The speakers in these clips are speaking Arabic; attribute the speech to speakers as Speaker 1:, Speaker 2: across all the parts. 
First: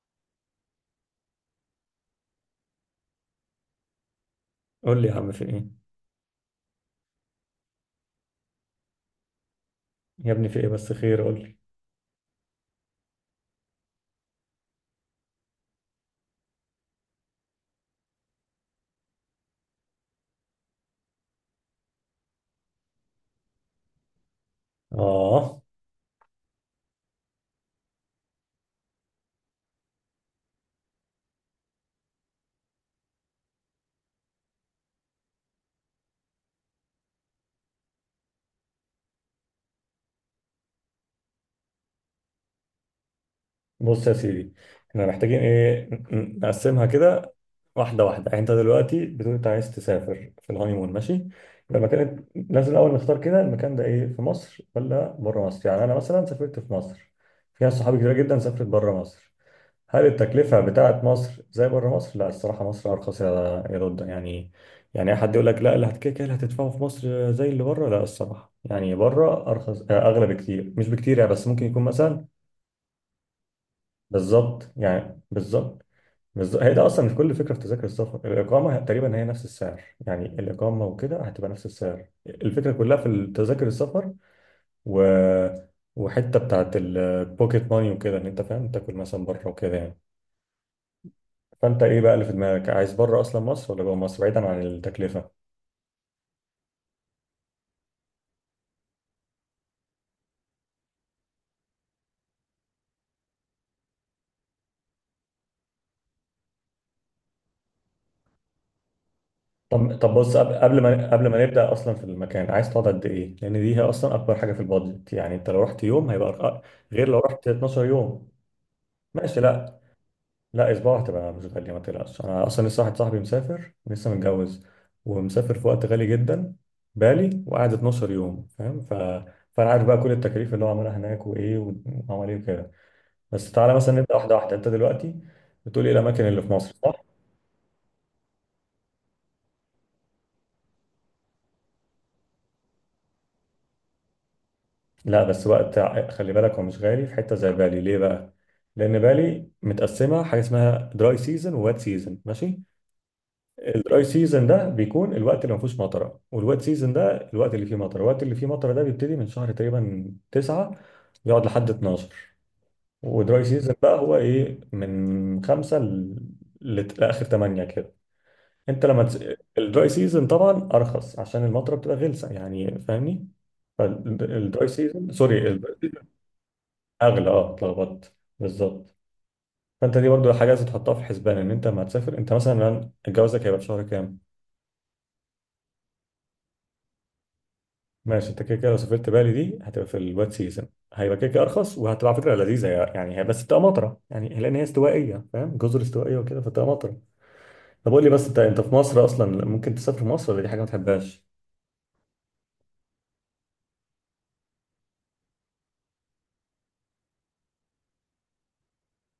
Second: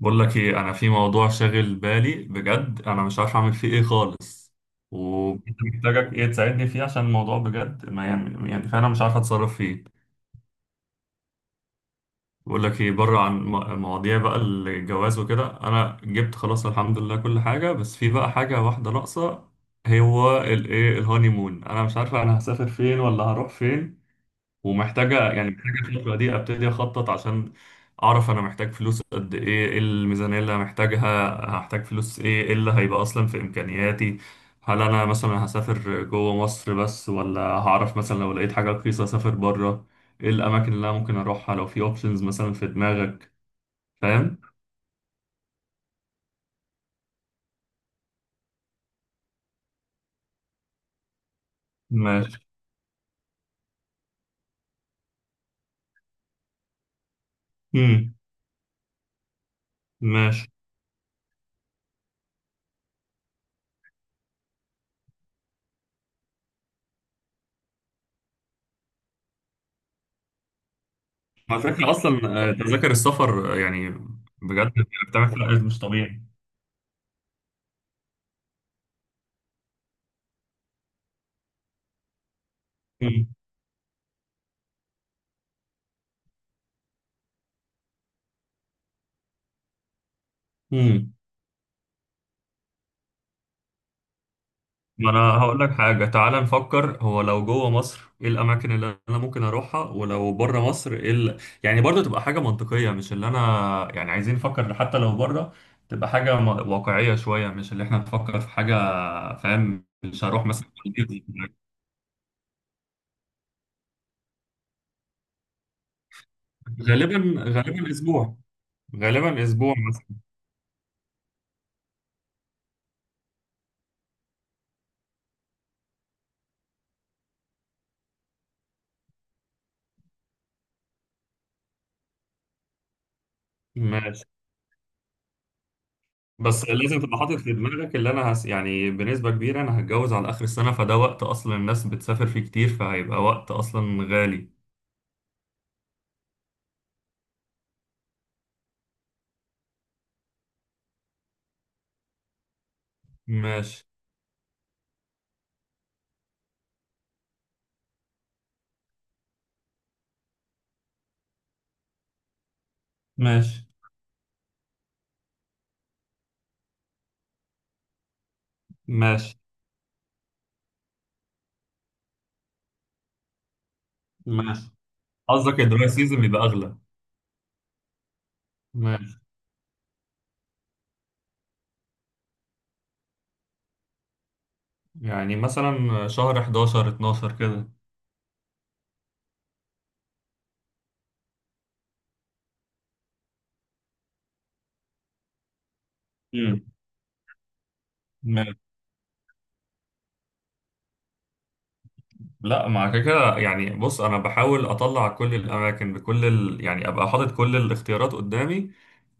Speaker 1: بقول لك ايه، انا في موضوع شاغل بالي بجد. انا مش عارف اعمل فيه ايه خالص،
Speaker 2: قول لي يا عم في ايه.
Speaker 1: ومحتاجك ايه تساعدني فيه عشان الموضوع بجد ما يعني فعلا مش عارف اتصرف فيه.
Speaker 2: يا ابني في ايه بس خير قول لي.
Speaker 1: بقول لك ايه، بره عن مواضيع بقى الجواز وكده، انا جبت خلاص الحمد لله كل حاجه، بس في بقى حاجه واحده ناقصه. هو الايه، الهانيمون. انا مش عارف انا هسافر فين ولا هروح فين. ومحتاجة
Speaker 2: اه
Speaker 1: محتاجة الفترة دي أبتدي أخطط عشان أعرف أنا محتاج فلوس قد إيه، إيه الميزانية اللي محتاجها، هحتاج فلوس إيه، إيه اللي هيبقى أصلا في إمكانياتي. هل أنا مثلا هسافر جوه مصر بس، ولا هعرف مثلا لو لقيت حاجة رخيصة أسافر بره؟ إيه الأماكن اللي أنا ممكن أروحها لو في أوبشنز مثلا في دماغك؟
Speaker 2: بص يا
Speaker 1: فاهم؟
Speaker 2: سيدي، احنا محتاجين ايه، نقسمها كده واحده واحده. يعني انت دلوقتي بتقول انت عايز تسافر في الهانيمون، ماشي، يبقى المكان
Speaker 1: ماشي.
Speaker 2: لازم الاول نختار كده المكان ده ايه، في مصر ولا بره مصر؟ يعني انا مثلا سافرت في مصر، في ناس صحابي كتير
Speaker 1: مم.
Speaker 2: جدا سافرت بره مصر. هل
Speaker 1: ماشي.
Speaker 2: التكلفة بتاعت مصر زي بره مصر؟ لا الصراحة مصر أرخص، يا يا رد يعني. يعني أي حد يقول لك لا اللي هتكيك اللي هتدفعه في مصر زي اللي بره، لا الصراحة يعني بره أرخص أغلى بكتير، مش بكتير يعني، بس
Speaker 1: على
Speaker 2: ممكن يكون
Speaker 1: فكرة
Speaker 2: مثلا.
Speaker 1: أصلا تذاكر السفر يعني
Speaker 2: بالظبط
Speaker 1: بجد
Speaker 2: يعني،
Speaker 1: بتعمل فرق مش
Speaker 2: بالظبط.
Speaker 1: طبيعي.
Speaker 2: بالظبط، هي ده أصلا مش كل فكرة في تذاكر السفر، الإقامة تقريبا هي نفس السعر، يعني الإقامة وكده هتبقى نفس السعر، الفكرة كلها
Speaker 1: مم.
Speaker 2: في تذاكر السفر. و وحتة بتاعت البوكيت ماني وكده، إن أنت فاهم تاكل مثلا بره وكده يعني.
Speaker 1: مم.
Speaker 2: فانت ايه بقى اللي في دماغك، عايز بره اصلا مصر ولا جوه مصر بعيدا عن
Speaker 1: ما انا
Speaker 2: التكلفه؟
Speaker 1: هقول لك حاجه، تعال نفكر، هو لو جوه مصر ايه الاماكن اللي انا ممكن اروحها، ولو بره مصر ايه يعني برضه تبقى حاجه منطقيه، مش اللي انا، يعني عايزين نفكر حتى لو بره تبقى حاجه واقعيه شويه، مش اللي احنا نفكر في حاجه، فاهم؟
Speaker 2: طب طب
Speaker 1: مش
Speaker 2: بص،
Speaker 1: هروح
Speaker 2: قبل
Speaker 1: مثلا.
Speaker 2: قبل ما قبل ما نبدا اصلا في المكان، عايز تقعد قد ايه، لان دي هي اصلا اكبر حاجه في البادجت. يعني انت لو رحت يوم هيبقى غير لو
Speaker 1: غالبا
Speaker 2: رحت 12
Speaker 1: غالبا
Speaker 2: يوم.
Speaker 1: اسبوع.
Speaker 2: ماشي.
Speaker 1: غالبا اسبوع
Speaker 2: لا،
Speaker 1: مثلا.
Speaker 2: لا اسبوع هتبقى مش غاليه، ما تقلقش، انا اصلا لسه واحد صاحبي مسافر لسه متجوز، ومسافر في وقت غالي جدا بالي وقعد 12 يوم، فاهم؟ فانا عارف بقى كل التكاليف اللي هو عملها هناك، وايه وعمل ايه وكده. بس تعالى مثلا نبدا
Speaker 1: ماشي.
Speaker 2: واحده واحده، انت دلوقتي بتقول ايه الاماكن اللي في
Speaker 1: بس
Speaker 2: مصر.
Speaker 1: لازم تبقى حاطط في دماغك اللي انا يعني بنسبه كبيره انا هتجوز على اخر السنه، فده وقت اصلا الناس بتسافر فيه كتير، فهيبقى وقت اصلا غالي.
Speaker 2: لا بس وقت خلي بالك هو مش غالي في حته زي بالي، ليه بقى؟ لان بالي متقسمه حاجه اسمها دراي سيزون ووات سيزون، ماشي.
Speaker 1: ماشي.
Speaker 2: الدراي سيزون ده بيكون الوقت اللي ما فيهوش مطره، والوات سيزون ده الوقت اللي فيه مطره. الوقت اللي فيه مطره ده بيبتدي من شهر تقريبا 9 يقعد لحد 12، ودراي
Speaker 1: ماشي.
Speaker 2: سيزون بقى هو ايه، من 5 لاخر 8 كده. انت لما تس...
Speaker 1: ماشي.
Speaker 2: الدراي سيزون طبعا ارخص عشان المطره بتبقى غلسه، يعني فاهمني. فالدراي
Speaker 1: ماشي.
Speaker 2: سيزون،
Speaker 1: قصدك
Speaker 2: سوري،
Speaker 1: الدراي سيزون بيبقى اغلى.
Speaker 2: اغلى، اه اتلخبطت، بالظبط.
Speaker 1: ماشي.
Speaker 2: فانت دي برضو حاجه لازم تحطها في حسبان، ان انت لما هتسافر انت مثلا جوازك هيبقى في شهر كام.
Speaker 1: يعني مثلا شهر 11 12 كده.
Speaker 2: ماشي، انت كده كده لو سافرت بالي دي هتبقى في الواد سيزون، هيبقى كده كده ارخص، وهتبقى على فكره لذيذه يعني، هي بس بتبقى مطره يعني لان هي استوائيه، فاهم؟ جزر استوائيه وكده
Speaker 1: امم.
Speaker 2: فبتبقى مطره. طب قول لي بس، انت انت
Speaker 1: ماشي.
Speaker 2: في مصر اصلا ممكن تسافر مصر ولا دي حاجه ما تحبهاش؟
Speaker 1: لا مع كده كده، يعني بص، انا بحاول اطلع كل الاماكن بكل يعني ابقى حاطط كل الاختيارات قدامي،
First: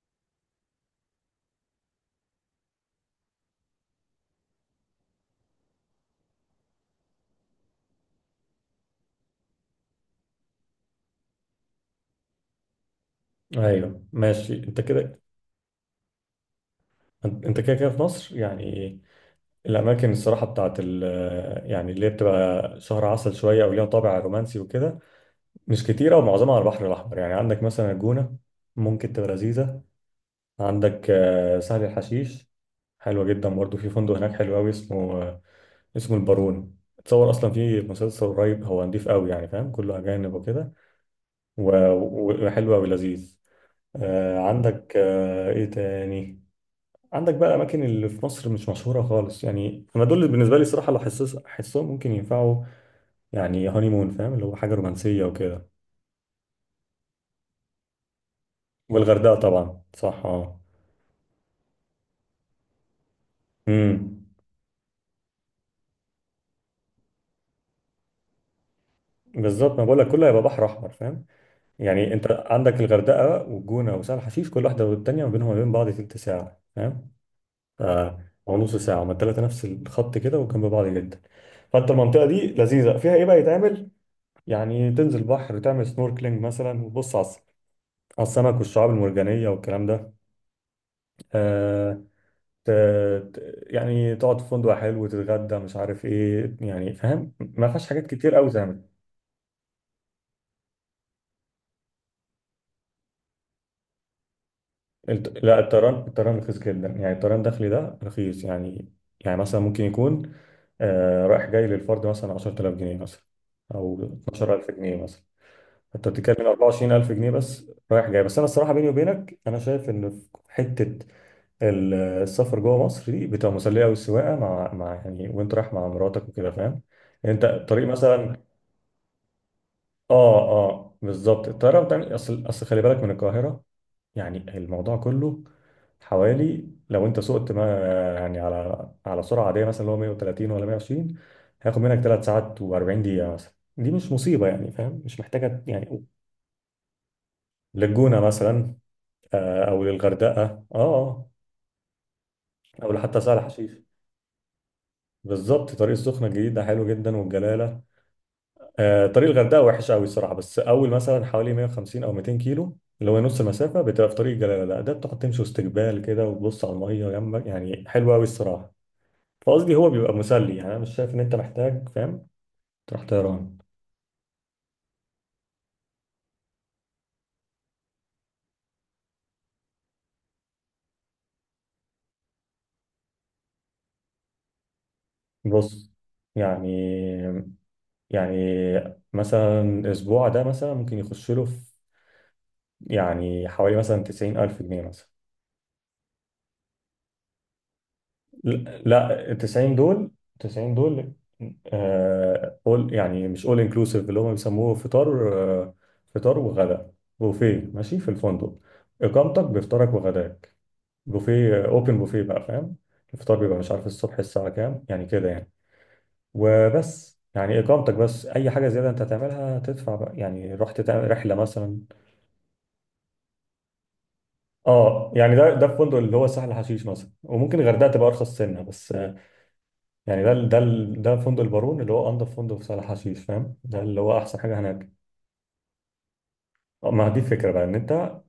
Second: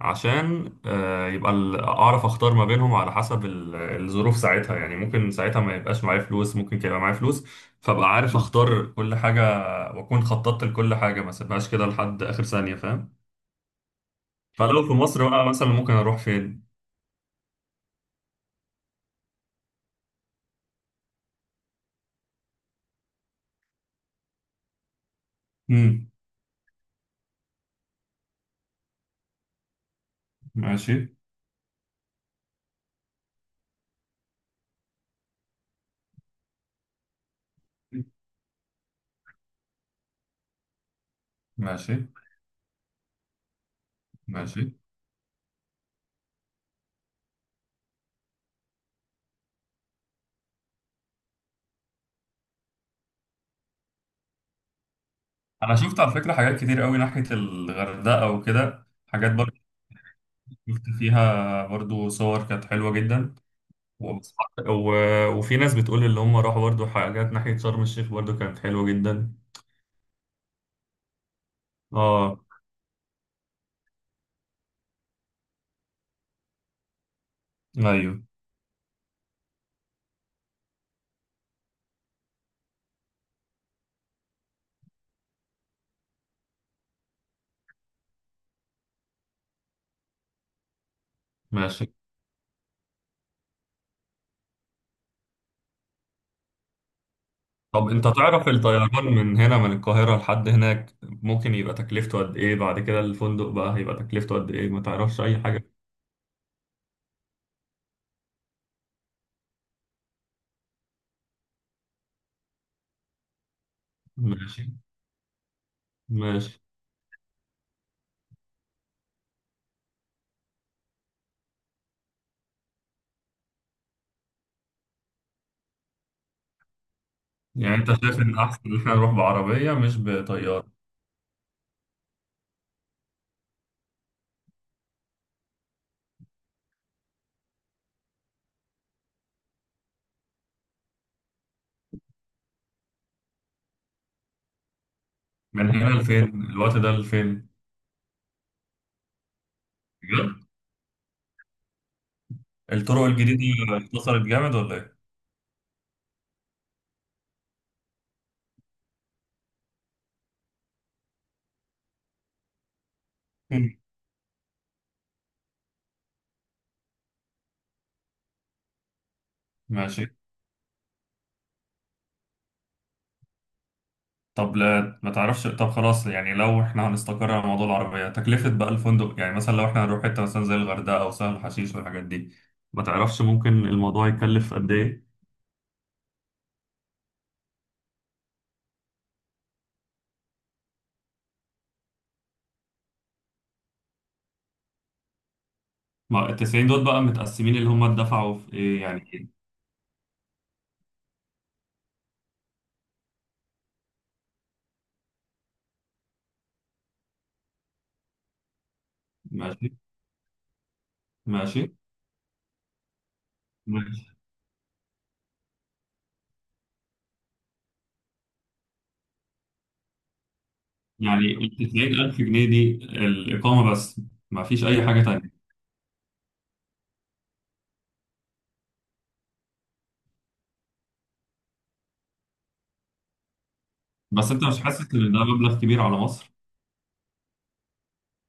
Speaker 1: عشان يبقى اعرف اختار ما بينهم على حسب الظروف ساعتها. يعني ممكن ساعتها ما يبقاش معايا فلوس، ممكن يبقى معايا فلوس، فابقى عارف اختار كل حاجة، واكون خططت لكل حاجة، ما سيبهاش كده لحد اخر ثانية، فاهم؟
Speaker 2: ايوه ماشي انت
Speaker 1: فلو في
Speaker 2: كده.
Speaker 1: مصر بقى مثلا ممكن اروح فين؟
Speaker 2: انت كده كده في مصر يعني، الاماكن الصراحه بتاعت ال، يعني اللي هي بتبقى شهر عسل شويه او ليها طابع رومانسي وكده، مش
Speaker 1: امم.
Speaker 2: كتيرة ومعظمها على البحر الأحمر. يعني عندك مثلا الجونة، ممكن تبقى لذيذة. عندك
Speaker 1: ماشي
Speaker 2: سهل الحشيش، حلوة جدا برضه. في فندق هناك حلو أوي اسمه اسمه البارون، اتصور أصلا في مسلسل قريب، هو نضيف أوي يعني فاهم، كله أجانب وكده
Speaker 1: ماشي.
Speaker 2: وحلو أوي لذيذ.
Speaker 1: ماشي.
Speaker 2: عندك إيه تاني، عندك بقى أماكن اللي في مصر مش مشهورة خالص، يعني أنا دول اللي بالنسبة لي الصراحة لو حسهم ممكن ينفعوا يعني هانيمون، فاهم؟ اللي هو حاجة رومانسية وكده.
Speaker 1: انا شفت على فكره حاجات كتير قوي ناحيه الغردقه وكده، حاجات
Speaker 2: والغردقة
Speaker 1: برضو
Speaker 2: طبعا صح، اه.
Speaker 1: شفت فيها برضو صور كانت حلوه جدا.
Speaker 2: مم.
Speaker 1: وبس- و... وفي ناس بتقول اللي هم راحوا برضو حاجات ناحيه شرم الشيخ برضو كانت حلوه جدا.
Speaker 2: بالظبط، ما بقول لك كله هيبقى بحر احمر، فاهم؟ يعني انت
Speaker 1: اه.
Speaker 2: عندك الغردقه والجونه وسهل حشيش، كل واحده والتانيه ما بينهم وما بين بعض تلت ساعه، فاهم؟ ف-
Speaker 1: ايوه.
Speaker 2: او نص ساعه، هما التلاته نفس الخط كده وجنب بعض جدا. فانت المنطقه دي لذيذه، فيها ايه بقى يتعمل؟ يعني تنزل بحر، تعمل سنوركلينج مثلا وتبص على على السمك والشعاب المرجانيه والكلام ده.
Speaker 1: ماشي.
Speaker 2: آه. ت... يعني تقعد في فندق حلو وتتغدى مش عارف ايه، يعني فاهم ما
Speaker 1: طب
Speaker 2: فيهاش حاجات
Speaker 1: انت
Speaker 2: كتير
Speaker 1: تعرف
Speaker 2: قوي.
Speaker 1: الطيران من هنا من القاهره لحد هناك ممكن يبقى تكلفته قد ايه؟ بعد كده الفندق بقى هيبقى تكلفته قد ايه؟ ما تعرفش اي
Speaker 2: لا
Speaker 1: حاجه؟
Speaker 2: الطيران، الطيران رخيص جدا، يعني الطيران الداخلي ده رخيص يعني. يعني مثلا ممكن يكون آه رايح جاي للفرد مثلا 10000 جنيه مثلا، او 12000
Speaker 1: ماشي.
Speaker 2: جنيه مثلا، انت بتتكلم
Speaker 1: ماشي.
Speaker 2: 24000 جنيه بس رايح جاي. بس انا الصراحه بيني وبينك انا شايف ان في حته السفر جوه مصر دي بتبقى مسليه قوي، السواقه مع يعني وانت رايح مع مراتك وكده فاهم، انت
Speaker 1: يعني
Speaker 2: الطريق
Speaker 1: انت شايف
Speaker 2: مثلا.
Speaker 1: ان احسن ان احنا نروح بعربيه مش
Speaker 2: اه.
Speaker 1: بطياره؟
Speaker 2: اه بالظبط، الطياره بتعمل اصل خلي بالك من القاهره، يعني الموضوع كله حوالي لو انت سقت ما، يعني على سرعه عاديه مثلا اللي هو 130 ولا 120، هياخد منك 3 ساعات و40 دقيقه مثلا، دي مش مصيبه يعني فاهم، مش محتاجه
Speaker 1: من هنا
Speaker 2: يعني.
Speaker 1: لفين؟ الوقت ده لفين؟
Speaker 2: للجونه مثلا، او
Speaker 1: بجد؟
Speaker 2: للغردقه اه او
Speaker 1: الطرق
Speaker 2: لحتى سهل حشيش.
Speaker 1: الجديده اختصرت جامد ولا ايه؟
Speaker 2: بالظبط، طريق السخنه الجديد ده حلو جدا، والجلاله، طريق الغردقه وحش قوي الصراحه، بس اول مثلا حوالي 150 او 200 كيلو اللي هو نص
Speaker 1: مم.
Speaker 2: المسافه بتبقى في طريق الجلاله، لا ده بتقعد تمشي واستقبال كده وتبص على الميه جنبك، يعني حلو قوي الصراحه. فقصدي هو
Speaker 1: ماشي.
Speaker 2: بيبقى مسلي يعني، انا مش شايف ان انت محتاج فاهم تروح طيران.
Speaker 1: طب لا ما تعرفش. طب خلاص، يعني لو احنا هنستقر على موضوع العربيه، تكلفه بقى الفندق يعني مثلا لو احنا هنروح حته مثلا زي الغردقه او سهل حشيش والحاجات دي، ما تعرفش ممكن الموضوع يكلف قد ايه؟
Speaker 2: بص، يعني، يعني مثلا اسبوع ده مثلا ممكن يخش له في يعني حوالي مثلا 90 الف جنيه مثلا.
Speaker 1: ما ال 90 دول بقى متقسمين اللي هم دفعوا في
Speaker 2: لا،
Speaker 1: ايه يعني؟
Speaker 2: لا، 90 دول، 90 دول، آه يعني مش اول، انكلوسيف اللي هم بيسموه، فطار، آه، فطار وغداء، بوفيه، ماشي، في الفندق، اقامتك
Speaker 1: ماشي.
Speaker 2: بفطارك وغداك، بوفيه،
Speaker 1: ماشي.
Speaker 2: اوبن بوفيه بقى فاهم. الفطار بيبقى مش عارف الصبح الساعة كام يعني كده يعني، وبس يعني اقامتك بس، اي حاجه زياده انت هتعملها تدفع بقى، يعني رحت تعمل
Speaker 1: يعني
Speaker 2: رحله
Speaker 1: ال
Speaker 2: مثلا.
Speaker 1: 90,000 جنيه دي الإقامة بس، ما فيش أي حاجة
Speaker 2: اه يعني
Speaker 1: تانية؟
Speaker 2: ده ده الفندق اللي هو سهل حشيش مثلا، وممكن الغردقه تبقى ارخص سنه بس يعني ده فندق البارون اللي هو انضف فندق في سهل حشيش، فاهم؟ ده اللي هو
Speaker 1: بس
Speaker 2: احسن
Speaker 1: أنت
Speaker 2: حاجه
Speaker 1: مش حاسس
Speaker 2: هناك.
Speaker 1: إن ده مبلغ كبير على مصر؟
Speaker 2: ما دي الفكره بقى، ان انت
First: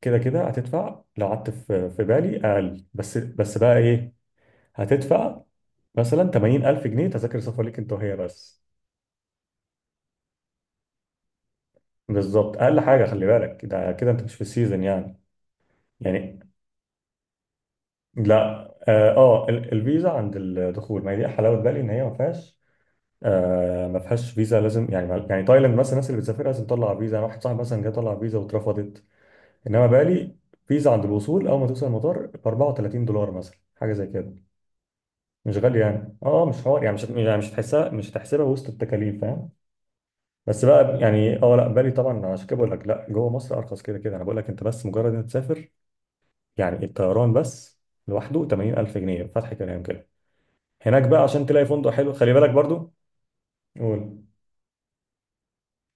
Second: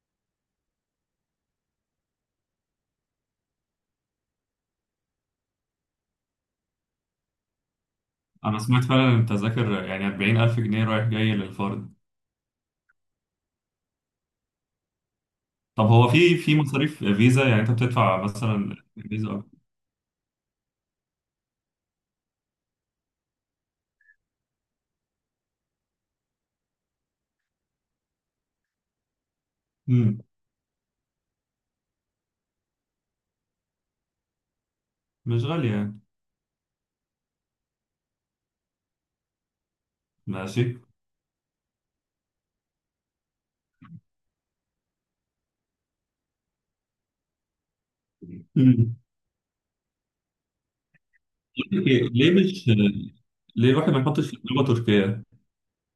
Speaker 2: كده كده هتدفع، لو قعدت في بالي اقل، بس بقى ايه، هتدفع مثلا 80000 جنيه تذاكر سفر ليك انت وهي
Speaker 1: أنا
Speaker 2: بس.
Speaker 1: سمعت فعلا إن التذاكر يعني 40,000 جنيه رايح جاي للفرد.
Speaker 2: بالظبط، اقل حاجه، خلي بالك، ده كده انت مش في السيزون يعني.
Speaker 1: طب هو في
Speaker 2: يعني،
Speaker 1: في مصاريف فيزا يعني أنت بتدفع
Speaker 2: لا،
Speaker 1: مثلا
Speaker 2: اه
Speaker 1: فيزا أكتر؟
Speaker 2: الفيزا عند الدخول، ما هي دي حلاوه بالي ان هي ما فيهاش. آه ما فيهاش فيزا لازم يعني يعني تايلاند مثلا الناس اللي بتسافر لازم تطلع فيزا، انا واحد صاحبي مثلا جه طلع فيزا واترفضت، انما
Speaker 1: مم.
Speaker 2: بالي فيزا عند الوصول اول ما توصل المطار ب 34 دولار مثلا، حاجه زي كده،
Speaker 1: مش
Speaker 2: مش
Speaker 1: غالية
Speaker 2: غالي
Speaker 1: يعني.
Speaker 2: يعني اه، مش حوار يعني، مش هتحسها، مش هتحسبها وسط التكاليف، فاهم؟ بس
Speaker 1: ماشي.
Speaker 2: بقى يعني اه لا بالي طبعا، عشان كده بقول لك لا، جوه مصر ارخص كده كده، انا بقول لك انت بس مجرد انك تسافر يعني الطيران بس لوحده
Speaker 1: مم.
Speaker 2: 80000 جنيه، فتح كلام كده، هناك بقى عشان تلاقي فندق
Speaker 1: ليه
Speaker 2: حلو
Speaker 1: ليه
Speaker 2: خلي بالك
Speaker 1: مش
Speaker 2: برضو.
Speaker 1: الواحد ما
Speaker 2: قول.
Speaker 1: يحطش في دماغه تركيا؟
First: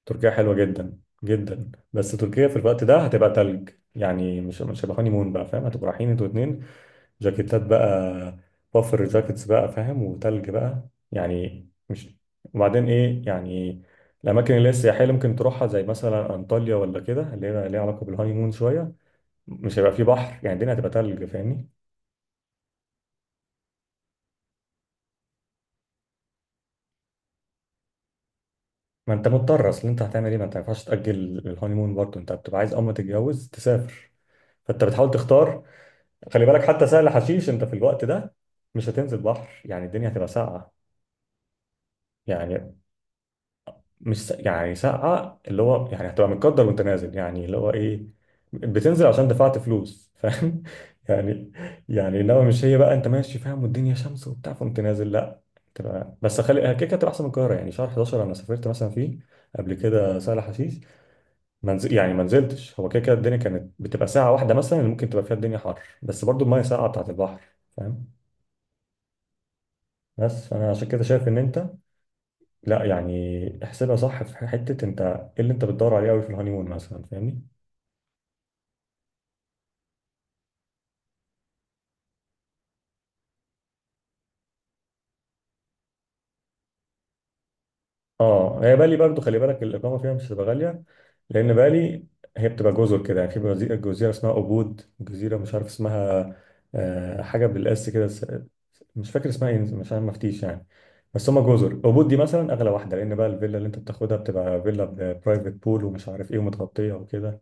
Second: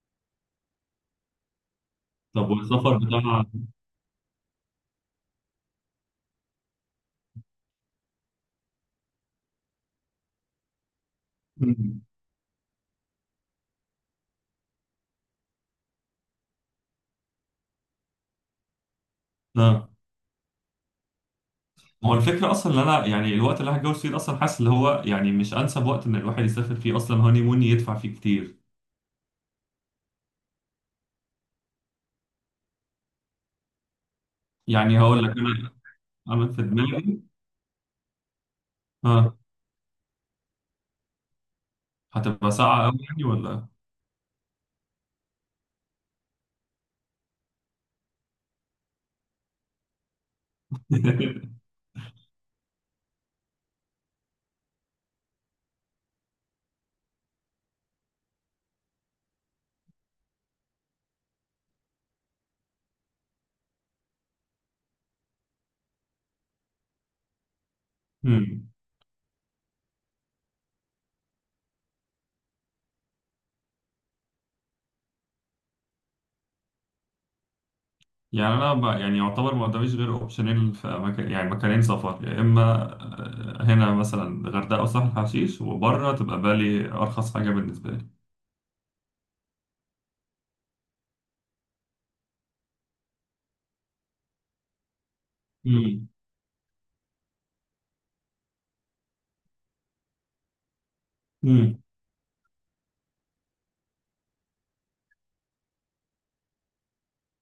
Speaker 2: تركيا حلوة جدا جدا، بس تركيا
Speaker 1: طب
Speaker 2: في الوقت ده
Speaker 1: والسفر
Speaker 2: هتبقى
Speaker 1: بتاع.
Speaker 2: تلج، يعني مش هيبقى هاني مون بقى فاهم، هتبقوا رايحين انتوا اتنين جاكيتات بقى، بافر جاكيتس بقى فاهم، وتلج بقى يعني
Speaker 1: مم.
Speaker 2: مش. وبعدين ايه يعني، الاماكن اللي هي السياحيه اللي ممكن تروحها زي مثلا انطاليا ولا كده، اللي هي ليها علاقه بالهاني مون شويه، مش
Speaker 1: آه.
Speaker 2: هيبقى فيه بحر، يعني الدنيا هتبقى تلج، فاهمني؟
Speaker 1: هو الفكرة أصلا إن أنا يعني الوقت اللي هتجوز فيه ده أصلا حاسس اللي هو يعني مش أنسب وقت إن الواحد يسافر فيه أصلا هوني مون يدفع فيه كتير.
Speaker 2: ما انت مضطر، اصل انت هتعمل ايه، ما انت ما ينفعش تاجل الهاني مون برضه، انت بتبقى عايز اول ما تتجوز تسافر، فانت
Speaker 1: يعني
Speaker 2: بتحاول
Speaker 1: هقول لك
Speaker 2: تختار.
Speaker 1: أنا،
Speaker 2: خلي
Speaker 1: أنا
Speaker 2: بالك
Speaker 1: في
Speaker 2: حتى سهل
Speaker 1: دماغي.
Speaker 2: حشيش انت في الوقت ده مش هتنزل
Speaker 1: ها.
Speaker 2: بحر، يعني الدنيا هتبقى ساقعه.
Speaker 1: هتبقى
Speaker 2: يعني
Speaker 1: ساعة أوي يعني ولا؟
Speaker 2: مش س- يعني ساقعه اللي هو يعني هتبقى متقدر وانت نازل، يعني اللي هو ايه، بتنزل عشان دفعت فلوس فاهم يعني. يعني انما مش هي بقى انت ماشي فاهم والدنيا شمس وبتاع فقمت نازل، لا. تبقى بس خلي كده كده هتبقى احسن من القاهره، يعني شهر 11 انا سافرت مثلا فيه قبل كده سهل حشيش، منزل يعني ما نزلتش، هو كده كده الدنيا كانت بتبقى ساعة واحدة مثلا اللي ممكن تبقى فيها الدنيا حر، بس برضو المية ساقعة بتاعت البحر، فاهم؟
Speaker 1: هم.
Speaker 2: بس فأنا عشان كده شايف إن أنت، لا يعني احسبها صح، في حتة أنت إيه اللي أنت بتدور عليه أوي في الهانيمون مثلا، فاهمني؟
Speaker 1: يعني أنا يعني يعتبر ما قداميش غير أوبشنين في مكان، يعني مكانين سفر، يا إما هنا مثلا غردقة وسهل حشيش، وبره تبقى بالي أرخص حاجة بالنسبة لي.
Speaker 2: اه هي بالي برضو خلي بالك، الاقامه فيها مش هتبقى غاليه، لان بالي هي بتبقى جزر كده، يعني في جزيرة اسمها أبود، جزيره مش عارف
Speaker 1: هم.
Speaker 2: اسمها، حاجه بالاس كده مش فاكر اسمها ايه، مش عارف مفتيش يعني. بس هما جزر
Speaker 1: هم.
Speaker 2: أبود دي مثلا اغلى واحده، لان بقى الفيلا اللي انت بتاخدها بتبقى فيلا برايفت بول ومش عارف ايه ومتغطيه وكده،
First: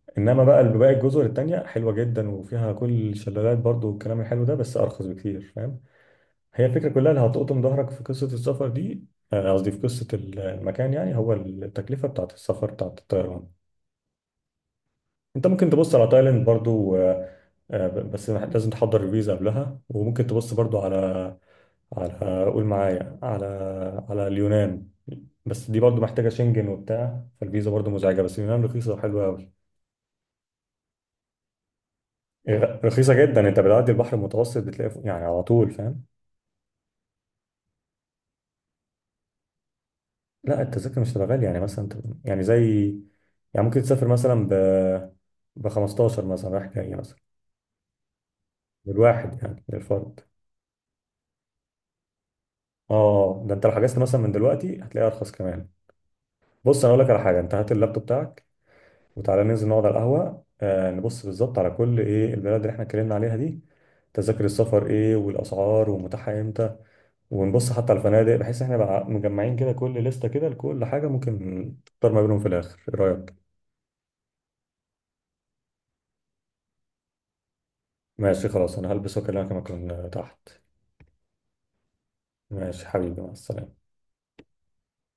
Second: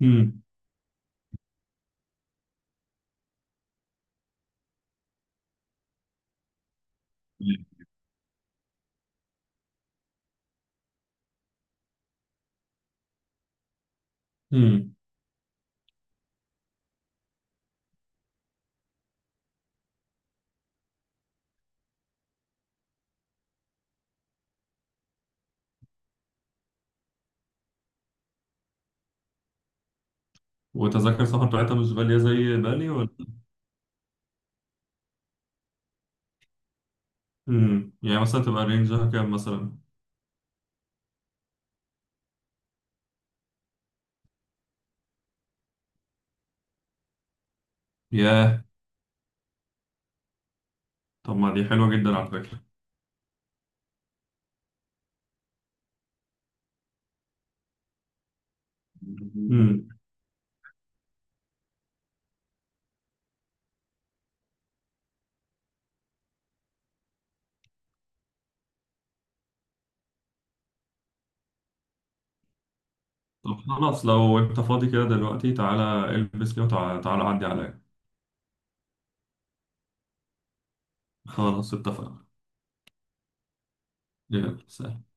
Speaker 1: هم.
Speaker 2: انما بقى باقي الجزر التانيه حلوه جدا وفيها كل الشلالات برضو والكلام الحلو ده، بس ارخص بكتير، فاهم؟ هي الفكرة كلها اللي هتقطم ظهرك في قصة السفر دي، قصدي في قصة المكان، يعني هو التكلفة بتاعت السفر بتاعت الطيران.
Speaker 1: هم.
Speaker 2: انت ممكن تبص على تايلاند برضو، بس لازم تحضر الفيزا قبلها، وممكن تبص برضو على، قول معايا، على، على اليونان، بس دي برضو محتاجة شنجن وبتاع، فالفيزا برضو مزعجة، بس اليونان رخيصة وحلوة قوي.
Speaker 1: وتذاكر سفر بتاعتها مش غالية زي بالي ولا؟
Speaker 2: رخيصة جدا، انت بتعدي البحر المتوسط بتلاقي يعني على طول فاهم.
Speaker 1: امم. يعني مثلا تبقى رينجها كام مثلا؟
Speaker 2: لا التذاكر مش تبقى غالية، يعني يعني زي، يعني ممكن تسافر مثلا ب ب 15 مثلا رايح جاي مثلا،
Speaker 1: ياه.
Speaker 2: للواحد يعني للفرد.
Speaker 1: طب ما دي حلوة جدا على فكرة.
Speaker 2: اه ده انت لو حجزت مثلا من دلوقتي هتلاقيها ارخص كمان. بص انا اقول لك على حاجة، انت هات اللابتوب بتاعك وتعالى ننزل نقعد
Speaker 1: امم.
Speaker 2: على القهوة، آه نبص بالظبط على كل ايه البلد اللي احنا اتكلمنا عليها دي، تذاكر السفر ايه، والاسعار ومتاحة امتى، ونبص حتى على الفنادق، بحيث احنا بقى مجمعين كده كل لستة كده لكل حاجة، ممكن تختار ما بينهم في الاخر، ايه رأيك؟
Speaker 1: طب خلاص، لو انت فاضي كده دلوقتي تعالى البس كده وتعالى، عدي عليا.
Speaker 2: ماشي خلاص انا هلبس واكلمك لما اكون تحت.
Speaker 1: خلاص اتفقنا.
Speaker 2: ماشي حبيبي، مع السلامة.
Speaker 1: يلا سلام.